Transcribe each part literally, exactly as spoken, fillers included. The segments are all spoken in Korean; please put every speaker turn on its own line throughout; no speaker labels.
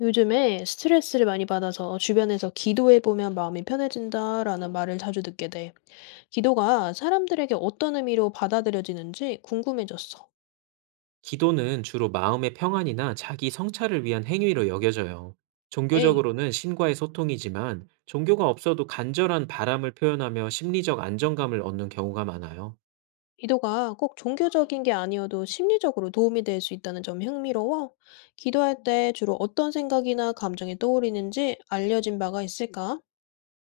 요즘에 스트레스를 많이 받아서 주변에서 기도해보면 마음이 편해진다라는 말을 자주 듣게 돼. 기도가 사람들에게 어떤 의미로 받아들여지는지 궁금해졌어.
기도는 주로 마음의 평안이나 자기 성찰을 위한 행위로 여겨져요.
에이,
종교적으로는 신과의 소통이지만, 종교가 없어도 간절한 바람을 표현하며 심리적 안정감을 얻는 경우가 많아요.
기도가 꼭 종교적인 게 아니어도 심리적으로 도움이 될 수 있다는 점 흥미로워. 기도할 때 주로 어떤 생각이나 감정이 떠오르는지 알려진 바가 있을까?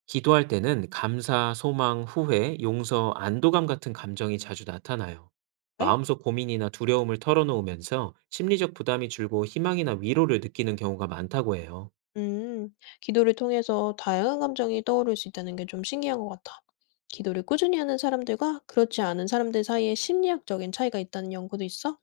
기도할 때는 감사, 소망, 후회, 용서, 안도감 같은 감정이 자주 나타나요.
에이?
마음속 고민이나 두려움을 털어놓으면서 심리적 부담이 줄고, 희망이나 위로를 느끼는 경우가 많다고 해요.
음, 기도를 통해서 다양한 감정이 떠오를 수 있다는 게 좀 신기한 것 같아. 기도를 꾸준히 하는 사람들과 그렇지 않은 사람들 사이에 심리학적인 차이가 있다는 연구도 있어?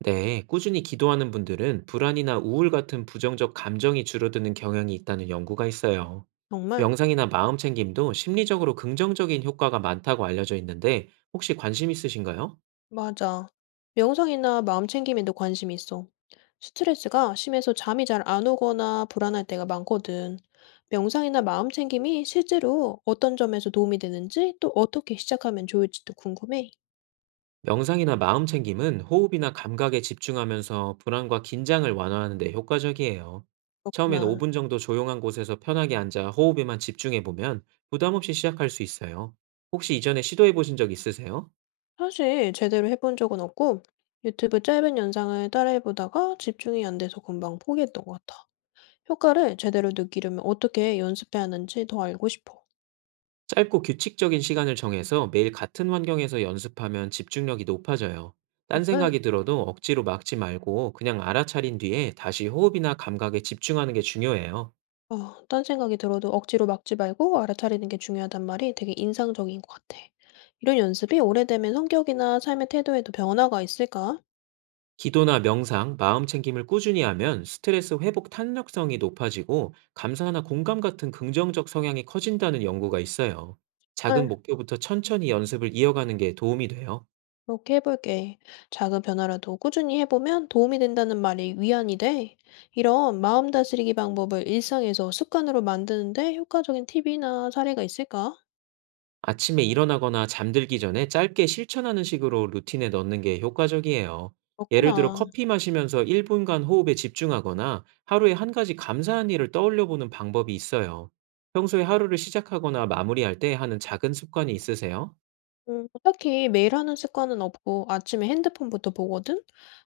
네, 꾸준히 기도하는 분들은 불안이나 우울 같은 부정적 감정이 줄어드는 경향이 있다는 연구가 있어요.
정말?
명상이나 마음 챙김도 심리적으로 긍정적인 효과가 많다고 알려져 있는데, 혹시 관심 있으신가요?
맞아. 명상이나 마음 챙김에도 관심이 있어. 스트레스가 심해서 잠이 잘 안 오거나 불안할 때가 많거든. 명상이나 마음 챙김이 실제로 어떤 점에서 도움이 되는지 또 어떻게 시작하면 좋을지도 궁금해.
명상이나 마음 챙김은 호흡이나 감각에 집중하면서 불안과 긴장을 완화하는 데 효과적이에요. 처음엔
그렇구나.
오 분 정도 조용한 곳에서 편하게 앉아 호흡에만 집중해 보면 부담 없이 시작할 수 있어요. 혹시 이전에 시도해 보신 적 있으세요?
사실 제대로 해본 적은 없고 유튜브 짧은 영상을 따라해보다가 집중이 안 돼서 금방 포기했던 것 같아. 효과를 제대로 느끼려면 어떻게 연습해야 하는지 더 알고 싶어.
짧고 규칙적인 시간을 정해서 매일 같은 환경에서 연습하면 집중력이 높아져요. 딴
정말
생각이 들어도 억지로 막지 말고, 그냥 알아차린 뒤에 다시 호흡이나 감각에 집중하는 게 중요해요.
어, 딴 생각이 들어도 억지로 막지 말고 알아차리는 게 중요하단 말이 되게 인상적인 것 같아. 이런 연습이 오래되면 성격이나 삶의 태도에도 변화가 있을까?
기도나 명상, 마음 챙김을 꾸준히 하면 스트레스 회복 탄력성이 높아지고, 감사나 공감 같은 긍정적 성향이 커진다는 연구가 있어요. 작은 목표부터 천천히 연습을 이어가는 게 도움이 돼요.
그렇게 해볼게. 작은 변화라도 꾸준히 해보면 도움이 된다는 말이 위안이 돼. 이런 마음 다스리기 방법을 일상에서 습관으로 만드는데 효과적인 팁이나 사례가 있을까?
아침에 일어나거나 잠들기 전에 짧게 실천하는 식으로 루틴에 넣는 게 효과적이에요. 예를 들어
그렇구나.
커피 마시면서 일 분간 호흡에 집중하거나, 하루에 한 가지 감사한 일을 떠올려 보는 방법이 있어요. 평소에 하루를 시작하거나 마무리할 때 하는 작은 습관이 있으세요?
음, 딱히 매일 하는 습관은 없고 아침에 핸드폰부터 보거든?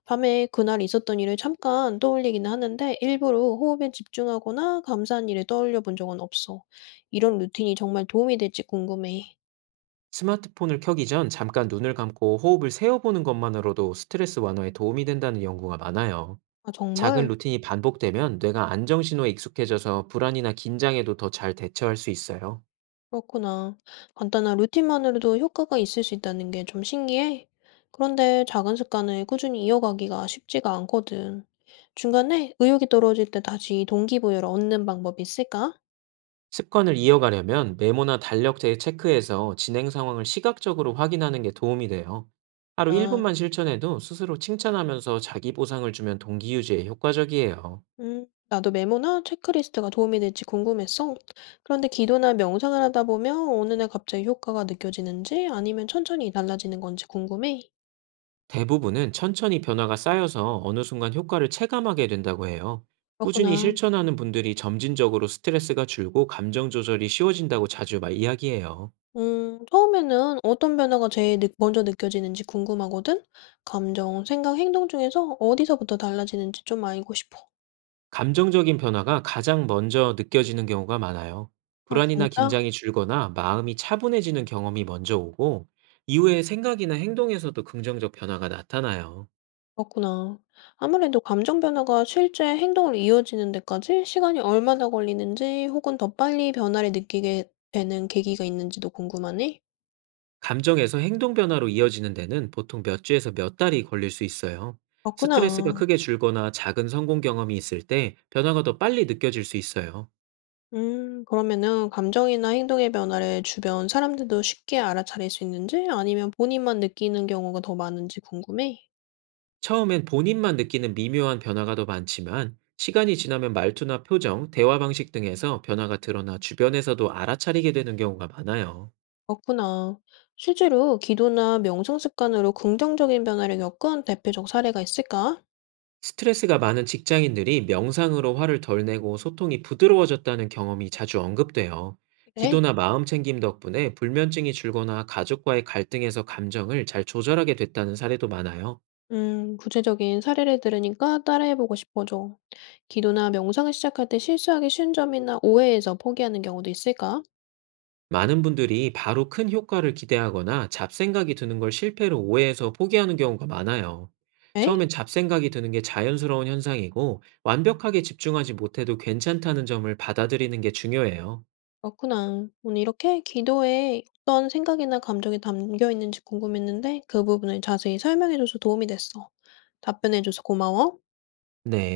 밤에 그날 있었던 일을 잠깐 떠올리기는 하는데 일부러 호흡에 집중하거나 감사한 일을 떠올려 본 적은 없어. 이런 루틴이 정말 도움이 될지 궁금해.
스마트폰을 켜기 전 잠깐 눈을 감고 호흡을 세어보는 것만으로도 스트레스 완화에 도움이 된다는 연구가 많아요.
아,
작은
정말?
루틴이 반복되면 뇌가 안정신호에 익숙해져서 불안이나 긴장에도 더 잘 대처할 수 있어요.
그렇구나. 간단한 루틴만으로도 효과가 있을 수 있다는 게 좀 신기해. 그런데 작은 습관을 꾸준히 이어가기가 쉽지가 않거든. 중간에 의욕이 떨어질 때 다시 동기부여를 얻는 방법이 있을까?
습관을 이어가려면 메모나 달력제에 체크해서 진행 상황을 시각적으로 확인하는 게 도움이 돼요. 하루
아,
일 분만 실천해도 스스로 칭찬하면서 자기 보상을 주면 동기 유지에 효과적이에요.
음, 나도 메모나 체크리스트가 도움이 될지 궁금했어. 그런데 기도나 명상을 하다 보면 어느 날 갑자기 효과가 느껴지는지 아니면 천천히 달라지는 건지 궁금해.
대부분은 천천히 변화가 쌓여서 어느 순간 효과를 체감하게 된다고 해요. 꾸준히
그렇구나.
실천하는 분들이 점진적으로 스트레스가 줄고 감정 조절이 쉬워진다고 자주 말 이야기해요.
음, 처음에는 어떤 변화가 제일 느 먼저 느껴지는지 궁금하거든? 감정, 생각, 행동 중에서 어디서부터 달라지는지 좀 알고 싶어.
감정적인 변화가 가장 먼저 느껴지는 경우가 많아요.
아,
불안이나
진짜?
긴장이 줄거나 마음이 차분해지는 경험이 먼저 오고, 이후에 생각이나 행동에서도 긍정적 변화가 나타나요.
그렇구나. 아무래도 감정 변화가 실제 행동으로 이어지는 데까지 시간이 얼마나 걸리는지 혹은 더 빨리 변화를 느끼게 되는 계기가 있는지도 궁금하네?
감정에서 행동 변화로 이어지는 데는 보통 몇 주에서 몇 달이 걸릴 수 있어요.
그렇구나.
스트레스가 크게 줄거나 작은 성공 경험이 있을 때 변화가 더 빨리 느껴질 수 있어요.
음, 그러면은 감정이나 행동의 변화를 주변 사람들도 쉽게 알아차릴 수 있는지 아니면 본인만 느끼는 경우가 더 많은지 궁금해?
처음엔 본인만 느끼는 미묘한 변화가 더 많지만, 시간이 지나면 말투나 표정, 대화 방식 등에서 변화가 드러나 주변에서도 알아차리게 되는 경우가 많아요.
그렇구나. 실제로 기도나 명상 습관으로 긍정적인 변화를 겪은 대표적 사례가 있을까?
스트레스가 많은 직장인들이 명상으로 화를 덜 내고 소통이 부드러워졌다는 경험이 자주 언급돼요.
그래.
기도나 마음 챙김 덕분에 불면증이 줄거나 가족과의 갈등에서 감정을 잘 조절하게 됐다는 사례도 많아요.
음, 구체적인 사례를 들으니까 따라해보고 싶어져. 기도나 명상을 시작할 때 실수하기 쉬운 점이나 오해에서 포기하는 경우도 있을까?
많은 분들이 바로 큰 효과를 기대하거나 잡생각이 드는 걸 실패로 오해해서 포기하는 경우가 많아요.
에
처음엔 잡생각이 드는 게 자연스러운 현상이고, 완벽하게 집중하지 못해도 괜찮다는 점을 받아들이는 게 중요해요.
맞 그렇구나. 오늘 이렇게 기도에 어떤 생각이나 감정이 담겨 있는지 궁금했는데 그 부분을 자세히 설명해줘서 도움이 됐어. 답변해줘서 고마워.
네.